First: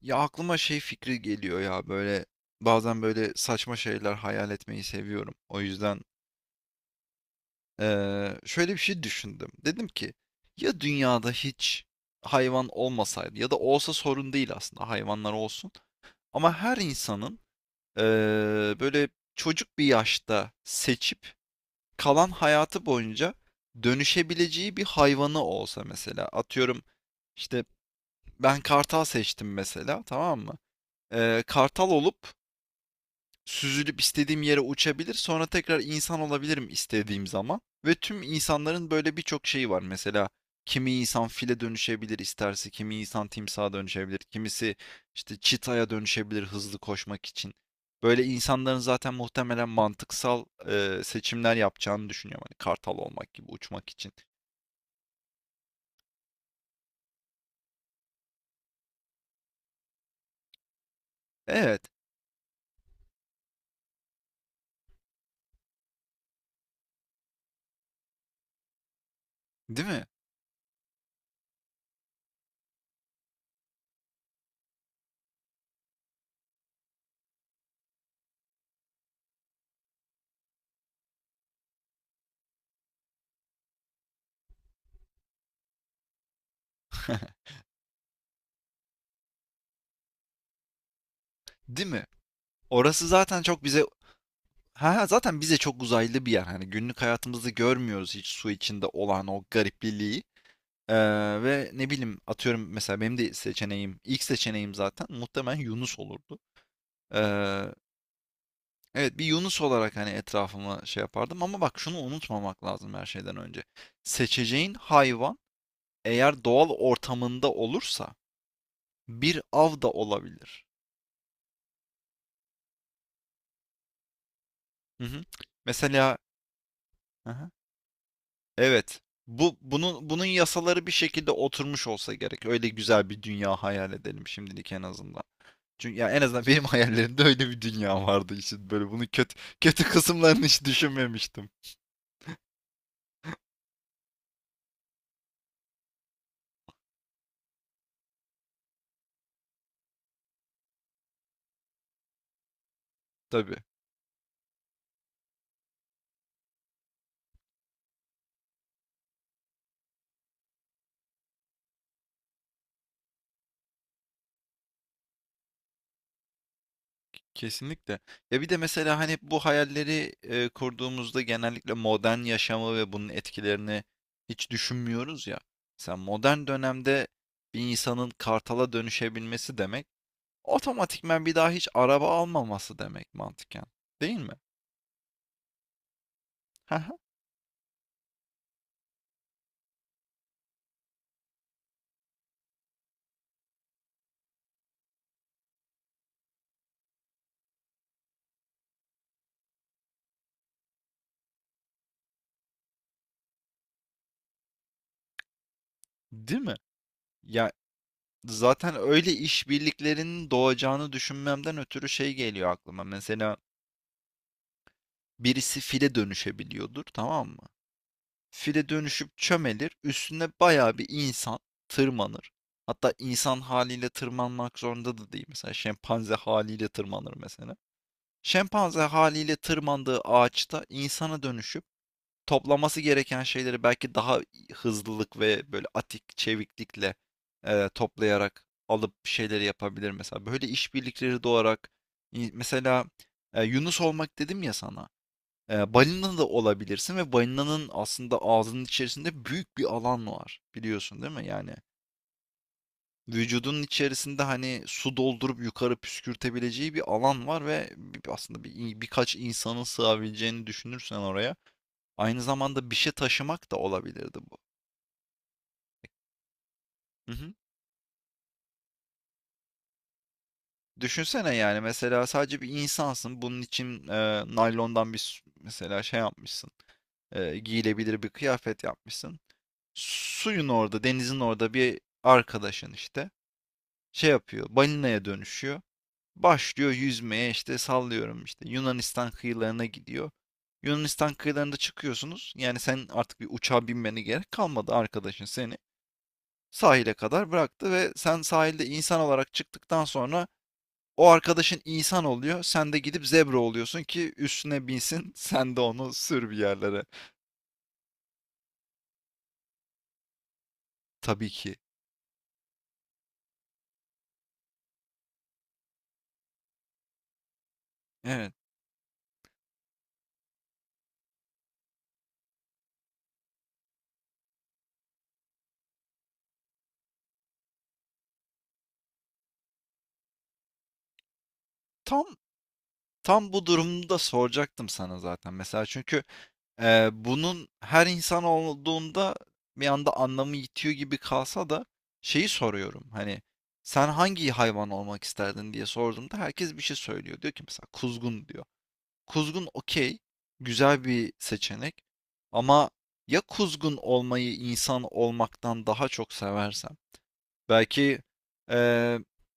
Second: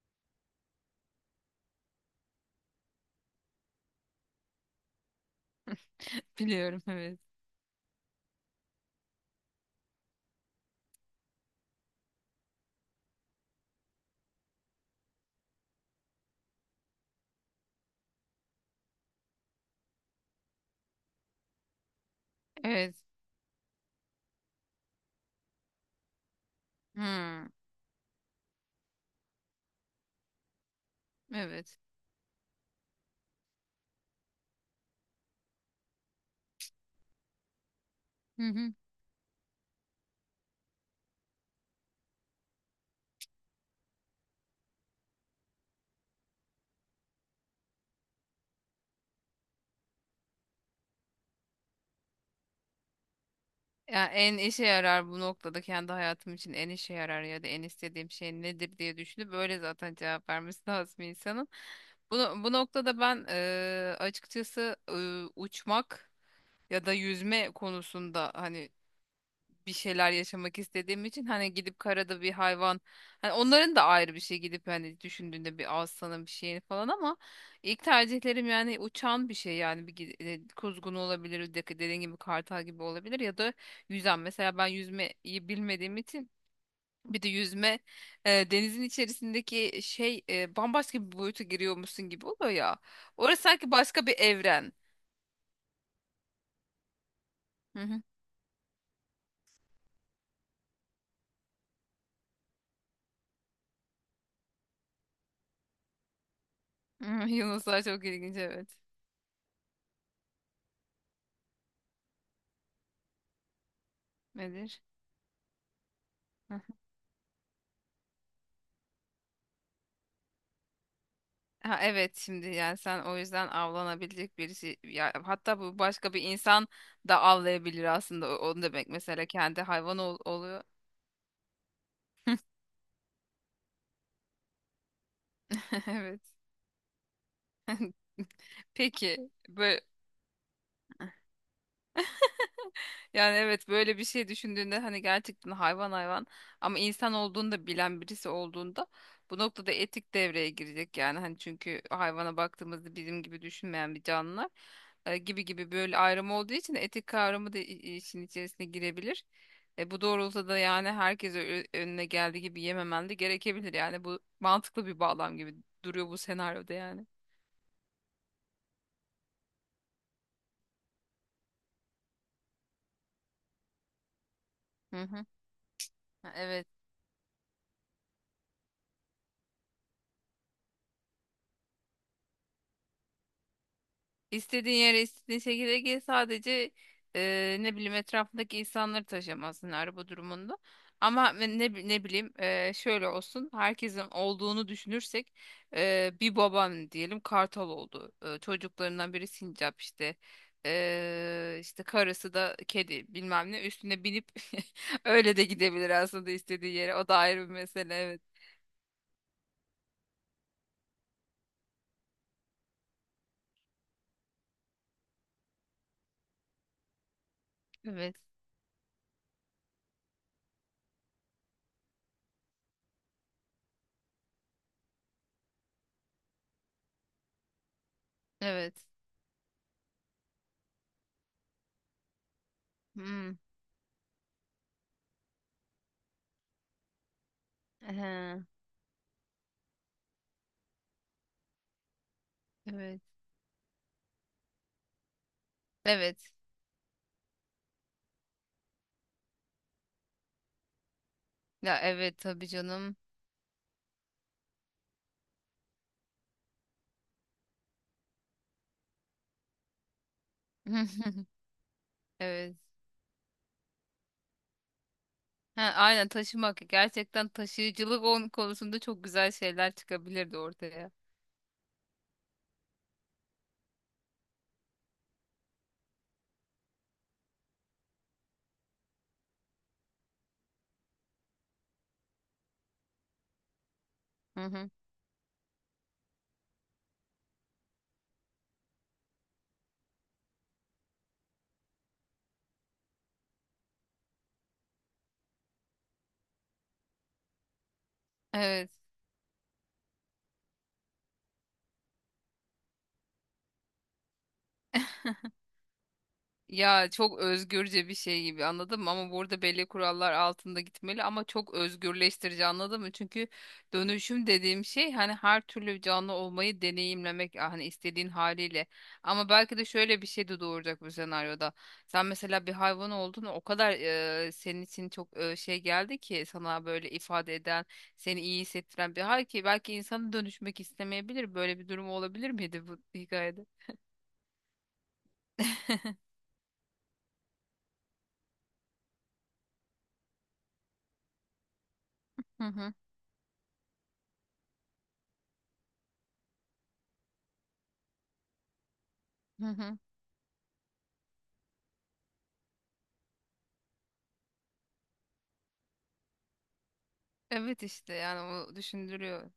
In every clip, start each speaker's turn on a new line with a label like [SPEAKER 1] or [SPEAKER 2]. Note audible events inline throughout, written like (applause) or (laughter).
[SPEAKER 1] Ya aklıma şey fikri geliyor ya böyle bazen böyle saçma şeyler hayal etmeyi seviyorum. O yüzden
[SPEAKER 2] (laughs) Biliyorum, evet.
[SPEAKER 1] şöyle bir şey düşündüm. Dedim ki ya dünyada hiç hayvan olmasaydı ya da olsa sorun değil, aslında hayvanlar olsun. Ama her insanın eee, böyle çocuk bir yaşta seçip kalan hayatı
[SPEAKER 2] Evet.
[SPEAKER 1] boyunca dönüşebileceği bir hayvanı olsa mesela. Atıyorum
[SPEAKER 2] Hmm,
[SPEAKER 1] işte ben kartal seçtim mesela, tamam mı?
[SPEAKER 2] evet.
[SPEAKER 1] Kartal olup süzülüp istediğim yere uçabilir. Sonra tekrar insan olabilirim istediğim zaman. Ve tüm
[SPEAKER 2] Hı hı.
[SPEAKER 1] insanların böyle birçok şeyi var. Mesela kimi insan file dönüşebilir isterse, kimi insan timsaha dönüşebilir, kimisi işte çitaya dönüşebilir hızlı koşmak için. Böyle insanların zaten muhtemelen mantıksal seçimler yapacağını düşünüyorum. Hani kartal olmak gibi uçmak
[SPEAKER 2] Ya
[SPEAKER 1] için.
[SPEAKER 2] en işe yarar bu noktada kendi hayatım için en işe yarar ya da en istediğim şey nedir diye düşünüp böyle zaten cevap vermesi (laughs) lazım insanın.
[SPEAKER 1] Evet,
[SPEAKER 2] Bu, bu noktada ben açıkçası uçmak ya da yüzme konusunda hani bir
[SPEAKER 1] değil mi?
[SPEAKER 2] şeyler yaşamak istediğim için hani gidip karada bir hayvan, hani onların da ayrı bir şey, gidip hani düşündüğünde bir aslanın bir şeyini falan, ama ilk tercihlerim yani uçan bir şey, yani kuzgun olabilir, dediğin gibi kartal gibi olabilir ya da yüzen. Mesela ben yüzmeyi bilmediğim için, bir de yüzme, denizin içerisindeki şey, bambaşka bir boyuta
[SPEAKER 1] Değil mi?
[SPEAKER 2] giriyormuşsun gibi oluyor ya.
[SPEAKER 1] Orası zaten
[SPEAKER 2] Orası
[SPEAKER 1] çok
[SPEAKER 2] sanki
[SPEAKER 1] bize.
[SPEAKER 2] başka bir evren.
[SPEAKER 1] Ha, ha, zaten bize çok uzaylı bir yer. Hani günlük hayatımızda
[SPEAKER 2] Hı hı.
[SPEAKER 1] görmüyoruz hiç su içinde olan o garipliliği. Ee, Ve ne bileyim, atıyorum mesela benim de seçeneğim, ilk seçeneğim zaten muhtemelen Yunus olurdu.
[SPEAKER 2] (laughs) Hı,
[SPEAKER 1] Ee,
[SPEAKER 2] Yunuslar çok ilginç, evet.
[SPEAKER 1] evet, bir Yunus olarak hani etrafıma şey yapardım, ama bak şunu unutmamak lazım her şeyden önce. Seçeceğin
[SPEAKER 2] Nedir?
[SPEAKER 1] hayvan eğer doğal ortamında olursa bir av da olabilir.
[SPEAKER 2] Ha, evet, şimdi yani sen o yüzden avlanabilecek birisi
[SPEAKER 1] Hı
[SPEAKER 2] ya,
[SPEAKER 1] hı.
[SPEAKER 2] hatta bu başka
[SPEAKER 1] Mesela.
[SPEAKER 2] bir insan da avlayabilir aslında, onu demek,
[SPEAKER 1] Evet.
[SPEAKER 2] mesela
[SPEAKER 1] Bu
[SPEAKER 2] kendi hayvan
[SPEAKER 1] bunun bunun
[SPEAKER 2] oluyor.
[SPEAKER 1] yasaları bir şekilde oturmuş olsa gerek. Öyle güzel bir dünya hayal edelim şimdilik en azından.
[SPEAKER 2] (laughs)
[SPEAKER 1] Çünkü ya
[SPEAKER 2] Evet.
[SPEAKER 1] en azından benim (laughs) hayallerimde öyle bir dünya vardı işte, böyle bunu
[SPEAKER 2] Peki
[SPEAKER 1] kötü
[SPEAKER 2] böyle
[SPEAKER 1] kötü kısımlarını hiç düşünmemiştim.
[SPEAKER 2] Yani evet, böyle bir şey düşündüğünde hani gerçekten hayvan hayvan, ama insan olduğunu da bilen birisi olduğunda, bu noktada etik devreye girecek. Yani hani çünkü hayvana baktığımızda bizim gibi
[SPEAKER 1] Tabii.
[SPEAKER 2] düşünmeyen bir canlılar gibi gibi, böyle ayrım olduğu için etik kavramı da işin içerisine girebilir. Bu doğrultuda da yani herkese önüne geldiği gibi yememen de gerekebilir. Yani bu mantıklı bir bağlam gibi duruyor bu senaryoda yani.
[SPEAKER 1] Kesinlikle. Ya bir de mesela hani bu hayalleri kurduğumuzda genellikle modern yaşamı ve bunun etkilerini hiç
[SPEAKER 2] Hı hı.
[SPEAKER 1] düşünmüyoruz ya. Sen
[SPEAKER 2] Ha,
[SPEAKER 1] modern
[SPEAKER 2] evet.
[SPEAKER 1] dönemde bir insanın kartala dönüşebilmesi demek otomatikman bir daha hiç araba almaması demek mantıken. Değil mi?
[SPEAKER 2] İstediğin yere istediğin şekilde gel
[SPEAKER 1] (laughs)
[SPEAKER 2] sadece,
[SPEAKER 1] Hı.
[SPEAKER 2] ne bileyim, etrafındaki insanları taşımasın araba durumunda. Ama ne bileyim, şöyle olsun, herkesin olduğunu düşünürsek bir baban diyelim kartal oldu. Çocuklarından biri sincap işte. İşte karısı da kedi bilmem ne üstüne binip (laughs) öyle de gidebilir aslında
[SPEAKER 1] Değil mi?
[SPEAKER 2] istediği yere. O da ayrı
[SPEAKER 1] Ya
[SPEAKER 2] bir mesele, evet.
[SPEAKER 1] zaten öyle işbirliklerinin doğacağını düşünmemden ötürü şey geliyor aklıma. Mesela birisi file dönüşebiliyordur, tamam mı?
[SPEAKER 2] Evet.
[SPEAKER 1] File dönüşüp çömelir, üstüne bayağı bir insan tırmanır. Hatta insan haliyle tırmanmak zorunda da değil. Mesela şempanze haliyle tırmanır mesela.
[SPEAKER 2] Evet.
[SPEAKER 1] Şempanze haliyle tırmandığı ağaçta insana dönüşüp toplaması gereken
[SPEAKER 2] Hmm.
[SPEAKER 1] şeyleri belki daha hızlılık ve böyle atik, çeviklikle toplayarak
[SPEAKER 2] Ehe.
[SPEAKER 1] alıp bir şeyleri yapabilir mesela. Böyle işbirlikleri doğarak mesela,
[SPEAKER 2] Evet.
[SPEAKER 1] Yunus olmak dedim ya sana. E, balina
[SPEAKER 2] Evet.
[SPEAKER 1] da olabilirsin ve balinanın aslında ağzının içerisinde büyük bir alan var. Biliyorsun değil mi? Yani
[SPEAKER 2] Ya evet, tabii canım.
[SPEAKER 1] vücudunun içerisinde hani su doldurup yukarı püskürtebileceği bir alan var ve aslında birkaç insanın sığabileceğini düşünürsen oraya.
[SPEAKER 2] (laughs)
[SPEAKER 1] Aynı
[SPEAKER 2] Evet.
[SPEAKER 1] zamanda bir şey taşımak da olabilirdi bu.
[SPEAKER 2] Ha, aynen, taşımak.
[SPEAKER 1] Hı
[SPEAKER 2] Gerçekten
[SPEAKER 1] hı.
[SPEAKER 2] taşıyıcılık onun konusunda çok güzel şeyler çıkabilirdi ortaya.
[SPEAKER 1] Düşünsene, yani mesela sadece bir insansın. Bunun için naylondan mesela şey yapmışsın. E, giyilebilir bir kıyafet yapmışsın. Suyun orada, denizin orada bir arkadaşın işte şey
[SPEAKER 2] Hı
[SPEAKER 1] yapıyor.
[SPEAKER 2] hı.
[SPEAKER 1] Balinaya dönüşüyor. Başlıyor yüzmeye, işte sallıyorum işte Yunanistan kıyılarına gidiyor. Yunanistan kıyılarında çıkıyorsunuz. Yani sen artık bir uçağa binmene gerek kalmadı, arkadaşın seni sahile kadar bıraktı ve sen sahilde
[SPEAKER 2] Evet.
[SPEAKER 1] insan olarak çıktıktan sonra o arkadaşın insan oluyor. Sen de gidip zebra oluyorsun ki üstüne binsin. (laughs) Sen de onu sür bir yerlere.
[SPEAKER 2] Ya çok özgürce bir şey gibi, anladın mı? Ama burada belli kurallar altında gitmeli, ama
[SPEAKER 1] Tabii
[SPEAKER 2] çok
[SPEAKER 1] ki.
[SPEAKER 2] özgürleştirici, anladın mı? Çünkü dönüşüm dediğim şey hani her türlü canlı olmayı deneyimlemek, ah, hani istediğin
[SPEAKER 1] Evet.
[SPEAKER 2] haliyle. Ama belki de şöyle bir şey de doğuracak bu senaryoda. Sen mesela bir hayvan oldun, o kadar senin için çok şey geldi ki, sana böyle ifade eden, seni iyi hissettiren bir hal ki, belki insana dönüşmek istemeyebilir. Böyle bir durum
[SPEAKER 1] Tam
[SPEAKER 2] olabilir miydi bu
[SPEAKER 1] tam bu
[SPEAKER 2] hikayede?
[SPEAKER 1] durumda da soracaktım sana zaten. Mesela
[SPEAKER 2] (laughs)
[SPEAKER 1] çünkü bunun her insan olduğunda bir anda anlamı yitiyor gibi kalsa da şeyi
[SPEAKER 2] Hı hı.
[SPEAKER 1] soruyorum. Hani sen hangi hayvan olmak isterdin diye sorduğumda herkes bir şey söylüyor. Diyor ki mesela kuzgun diyor.
[SPEAKER 2] Hı
[SPEAKER 1] Kuzgun
[SPEAKER 2] hı.
[SPEAKER 1] okey, güzel bir seçenek. Ama ya kuzgun olmayı insan olmaktan daha çok seversem?
[SPEAKER 2] Evet, işte
[SPEAKER 1] Belki
[SPEAKER 2] yani o
[SPEAKER 1] eee,
[SPEAKER 2] düşündürüyor.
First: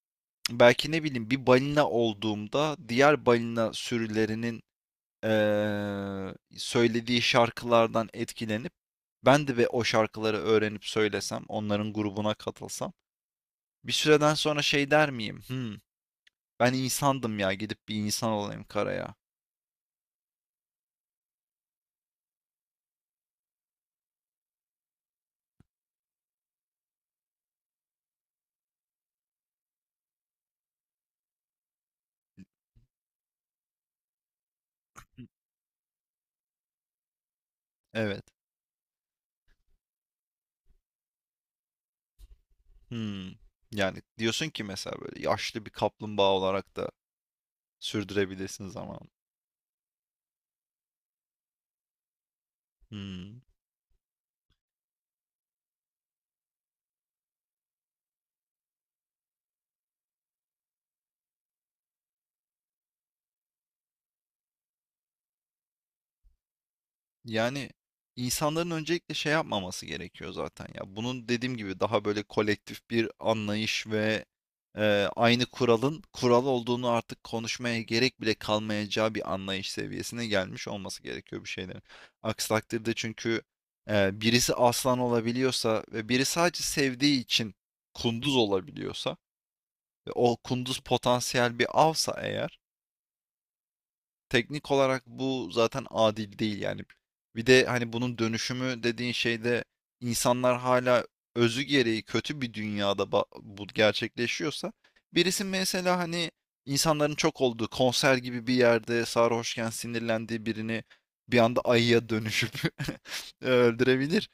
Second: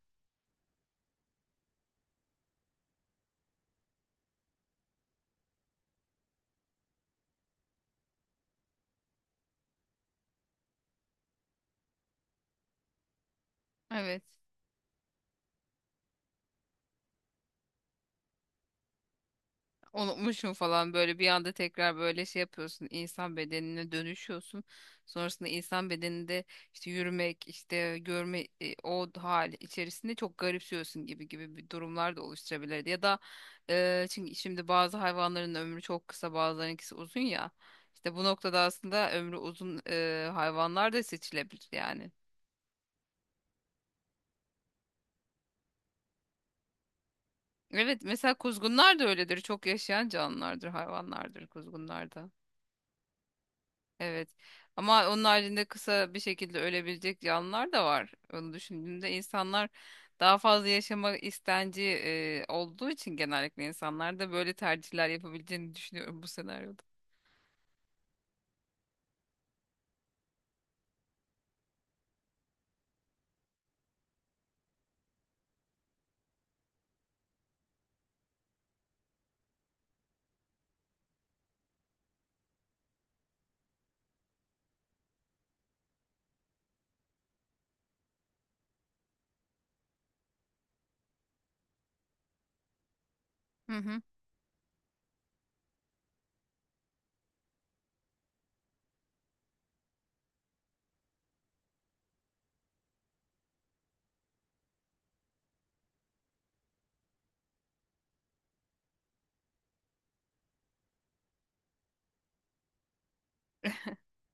[SPEAKER 1] belki ne bileyim bir balina olduğumda diğer balina sürülerinin söylediği şarkılardan etkilenip ben de ve o şarkıları öğrenip söylesem, onların grubuna katılsam bir
[SPEAKER 2] Evet.
[SPEAKER 1] süreden sonra şey der miyim? Hmm, ben insandım ya, gidip bir insan olayım karaya.
[SPEAKER 2] Unutmuşum falan böyle, bir anda tekrar böyle şey yapıyorsun, insan bedenine dönüşüyorsun. Sonrasında insan bedeninde işte yürümek, işte görme, o hal içerisinde çok garipsiyorsun gibi gibi bir durumlar da oluşturabilirdi. Ya da çünkü şimdi bazı hayvanların ömrü çok kısa, bazılarınınkisi uzun ya. İşte bu
[SPEAKER 1] Evet.
[SPEAKER 2] noktada aslında ömrü uzun hayvanlar da seçilebilir yani.
[SPEAKER 1] Hmm. Yani diyorsun ki mesela böyle yaşlı bir kaplumbağa olarak da
[SPEAKER 2] Evet, mesela
[SPEAKER 1] sürdürebilirsin
[SPEAKER 2] kuzgunlar da
[SPEAKER 1] zamanı.
[SPEAKER 2] öyledir. Çok yaşayan canlılardır, hayvanlardır kuzgunlar da.
[SPEAKER 1] Hmm.
[SPEAKER 2] Evet. Ama onun haricinde kısa bir şekilde ölebilecek canlılar da var. Onu düşündüğümde insanlar daha fazla yaşama istenci olduğu için, genellikle insanlar da böyle tercihler yapabileceğini düşünüyorum bu senaryoda.
[SPEAKER 1] Yani insanların öncelikle şey yapmaması gerekiyor zaten ya. Bunun dediğim gibi daha böyle kolektif bir anlayış ve e, aynı kuralın kural olduğunu artık konuşmaya gerek bile kalmayacağı bir anlayış seviyesine gelmiş olması gerekiyor bir şeylerin. Aksi takdirde çünkü birisi aslan olabiliyorsa ve biri sadece sevdiği için kunduz olabiliyorsa ve o kunduz potansiyel bir avsa eğer,
[SPEAKER 2] Hı hı.
[SPEAKER 1] teknik olarak bu zaten adil değil yani. Bir de hani bunun dönüşümü dediğin şeyde insanlar hala özü gereği kötü bir dünyada bu gerçekleşiyorsa birisi mesela hani insanların çok olduğu konser gibi bir yerde sarhoşken sinirlendiği birini bir anda ayıya dönüşüp (laughs) öldürebilir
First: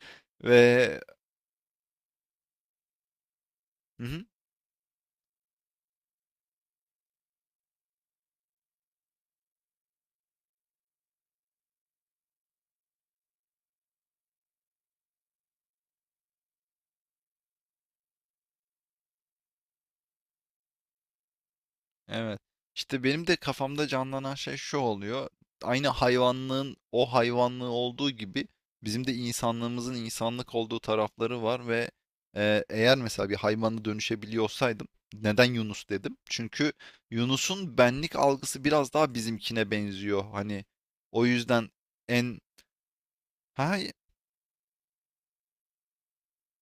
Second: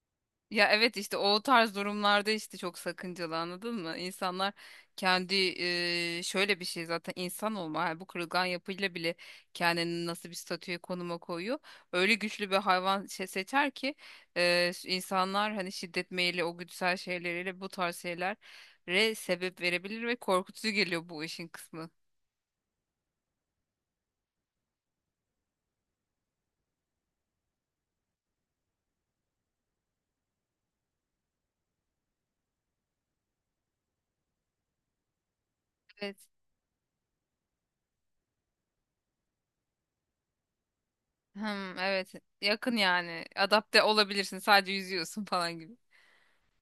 [SPEAKER 2] Ya
[SPEAKER 1] ve.
[SPEAKER 2] evet, işte o tarz durumlarda işte çok sakıncalı, anladın mı?
[SPEAKER 1] Hı hı.
[SPEAKER 2] İnsanlar kendi şöyle bir şey, zaten insan olma yani, bu kırılgan yapıyla bile kendini nasıl bir statüye, konuma koyuyor. Öyle güçlü bir hayvan şey seçer ki insanlar hani şiddet meyili, o güdüsel şeyleriyle bu tarz şeylere sebep verebilir ve korkutucu geliyor bu işin kısmı.
[SPEAKER 1] Evet. İşte benim de kafamda canlanan şey şu oluyor. Aynı hayvanlığın o hayvanlığı olduğu gibi bizim de insanlığımızın insanlık olduğu tarafları var ve eğer mesela bir hayvana dönüşebiliyor olsaydım neden Yunus dedim?
[SPEAKER 2] Evet.
[SPEAKER 1] Çünkü Yunus'un benlik algısı biraz daha bizimkine benziyor. Hani o yüzden
[SPEAKER 2] Hmm, evet,
[SPEAKER 1] en
[SPEAKER 2] yakın yani,
[SPEAKER 1] ha.
[SPEAKER 2] adapte olabilirsin, sadece yüzüyorsun falan gibi.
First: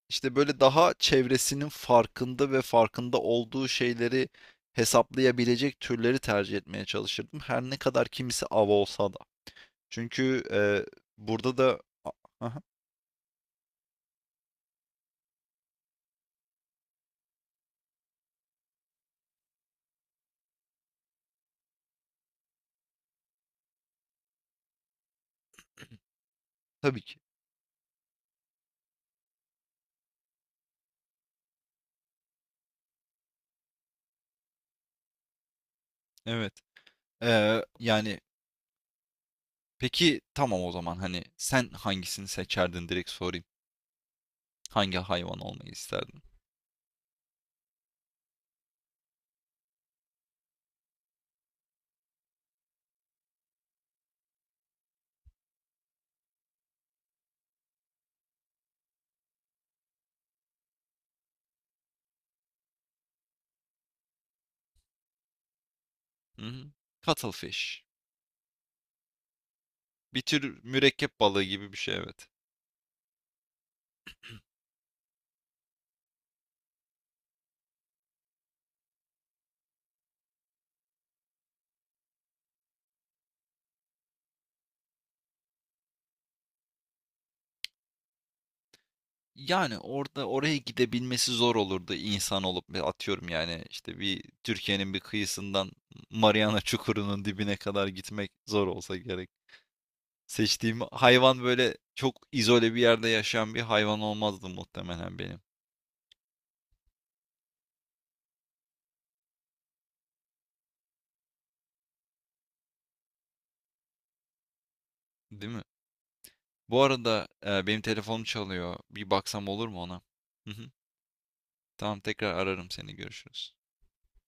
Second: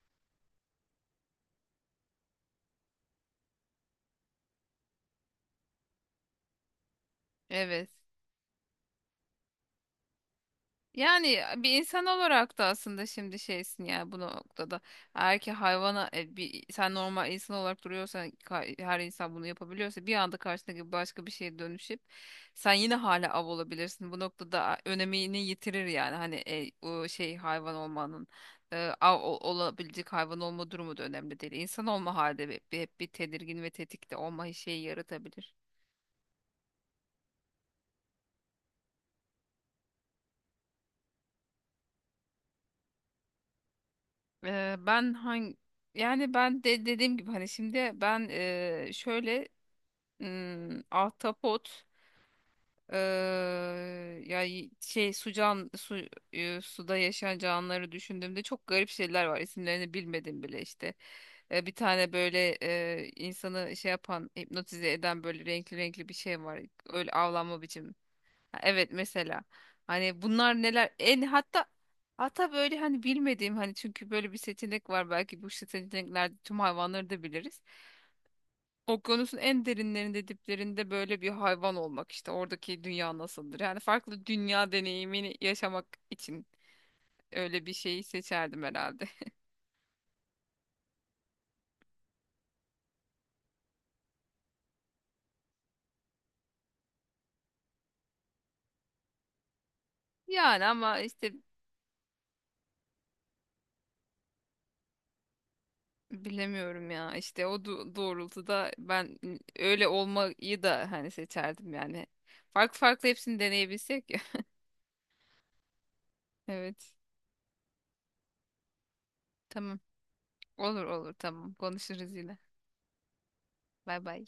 [SPEAKER 1] İşte böyle daha çevresinin farkında ve farkında olduğu şeyleri hesaplayabilecek türleri tercih etmeye çalışırdım. Her ne
[SPEAKER 2] Evet.
[SPEAKER 1] kadar kimisi av olsa da. Çünkü
[SPEAKER 2] Yani
[SPEAKER 1] burada
[SPEAKER 2] bir
[SPEAKER 1] da
[SPEAKER 2] insan olarak
[SPEAKER 1] aha,
[SPEAKER 2] da aslında şimdi şeysin ya bu noktada. Eğer ki hayvana bir, sen normal insan olarak duruyorsan, her insan bunu yapabiliyorsa, bir anda karşındaki başka bir şeye dönüşüp sen yine hala av olabilirsin. Bu noktada önemini yitirir yani, hani
[SPEAKER 1] tabii
[SPEAKER 2] o
[SPEAKER 1] ki.
[SPEAKER 2] şey, hayvan olmanın av olabilecek hayvan olma durumu da önemli değil. İnsan olma halde hep bir tedirgin ve tetikte olma şeyi yaratabilir.
[SPEAKER 1] Evet. Yani peki tamam, o zaman hani sen hangisini seçerdin direkt sorayım.
[SPEAKER 2] E,
[SPEAKER 1] Hangi
[SPEAKER 2] ben
[SPEAKER 1] hayvan
[SPEAKER 2] hangi
[SPEAKER 1] olmayı isterdin?
[SPEAKER 2] Yani ben de dediğim gibi hani şimdi ben şöyle, ahtapot, yani şey, su can su e, suda yaşayan canlıları düşündüğümde çok garip şeyler var, isimlerini bilmedim bile işte. Bir tane böyle, insanı şey yapan, hipnotize eden, böyle renkli renkli bir
[SPEAKER 1] Hı
[SPEAKER 2] şey var,
[SPEAKER 1] hı.
[SPEAKER 2] öyle avlanma
[SPEAKER 1] Cuttlefish.
[SPEAKER 2] biçimi. Ha, evet mesela,
[SPEAKER 1] Bir
[SPEAKER 2] hani bunlar
[SPEAKER 1] tür
[SPEAKER 2] neler
[SPEAKER 1] mürekkep
[SPEAKER 2] en
[SPEAKER 1] balığı
[SPEAKER 2] hatta
[SPEAKER 1] gibi bir şey evet.
[SPEAKER 2] hatta böyle hani bilmediğim, hani çünkü böyle bir seçenek var, belki bu seçeneklerde tüm hayvanları da biliriz. Okyanusun en derinlerinde, diplerinde böyle bir hayvan olmak, işte oradaki dünya nasıldır? Yani farklı dünya deneyimini yaşamak için öyle bir şeyi seçerdim herhalde. (laughs)
[SPEAKER 1] Yani orada oraya gidebilmesi zor olurdu insan olup ve atıyorum yani işte bir Türkiye'nin bir kıyısından Mariana Çukuru'nun dibine kadar gitmek zor olsa gerek.
[SPEAKER 2] Yani
[SPEAKER 1] Seçtiğim
[SPEAKER 2] ama işte
[SPEAKER 1] hayvan böyle çok izole bir yerde yaşayan bir hayvan olmazdı muhtemelen benim.
[SPEAKER 2] bilemiyorum ya, işte o doğrultuda ben öyle olmayı da hani seçerdim yani. Farklı farklı hepsini deneyebilsek ya.
[SPEAKER 1] Değil mi?
[SPEAKER 2] (laughs)
[SPEAKER 1] Bu
[SPEAKER 2] Evet,
[SPEAKER 1] arada benim telefonum çalıyor. Bir baksam olur
[SPEAKER 2] tamam,
[SPEAKER 1] mu ona? Hı hı.
[SPEAKER 2] olur olur, tamam,
[SPEAKER 1] Tamam,
[SPEAKER 2] konuşuruz
[SPEAKER 1] tekrar
[SPEAKER 2] yine.
[SPEAKER 1] ararım seni. Görüşürüz.
[SPEAKER 2] Bay bay.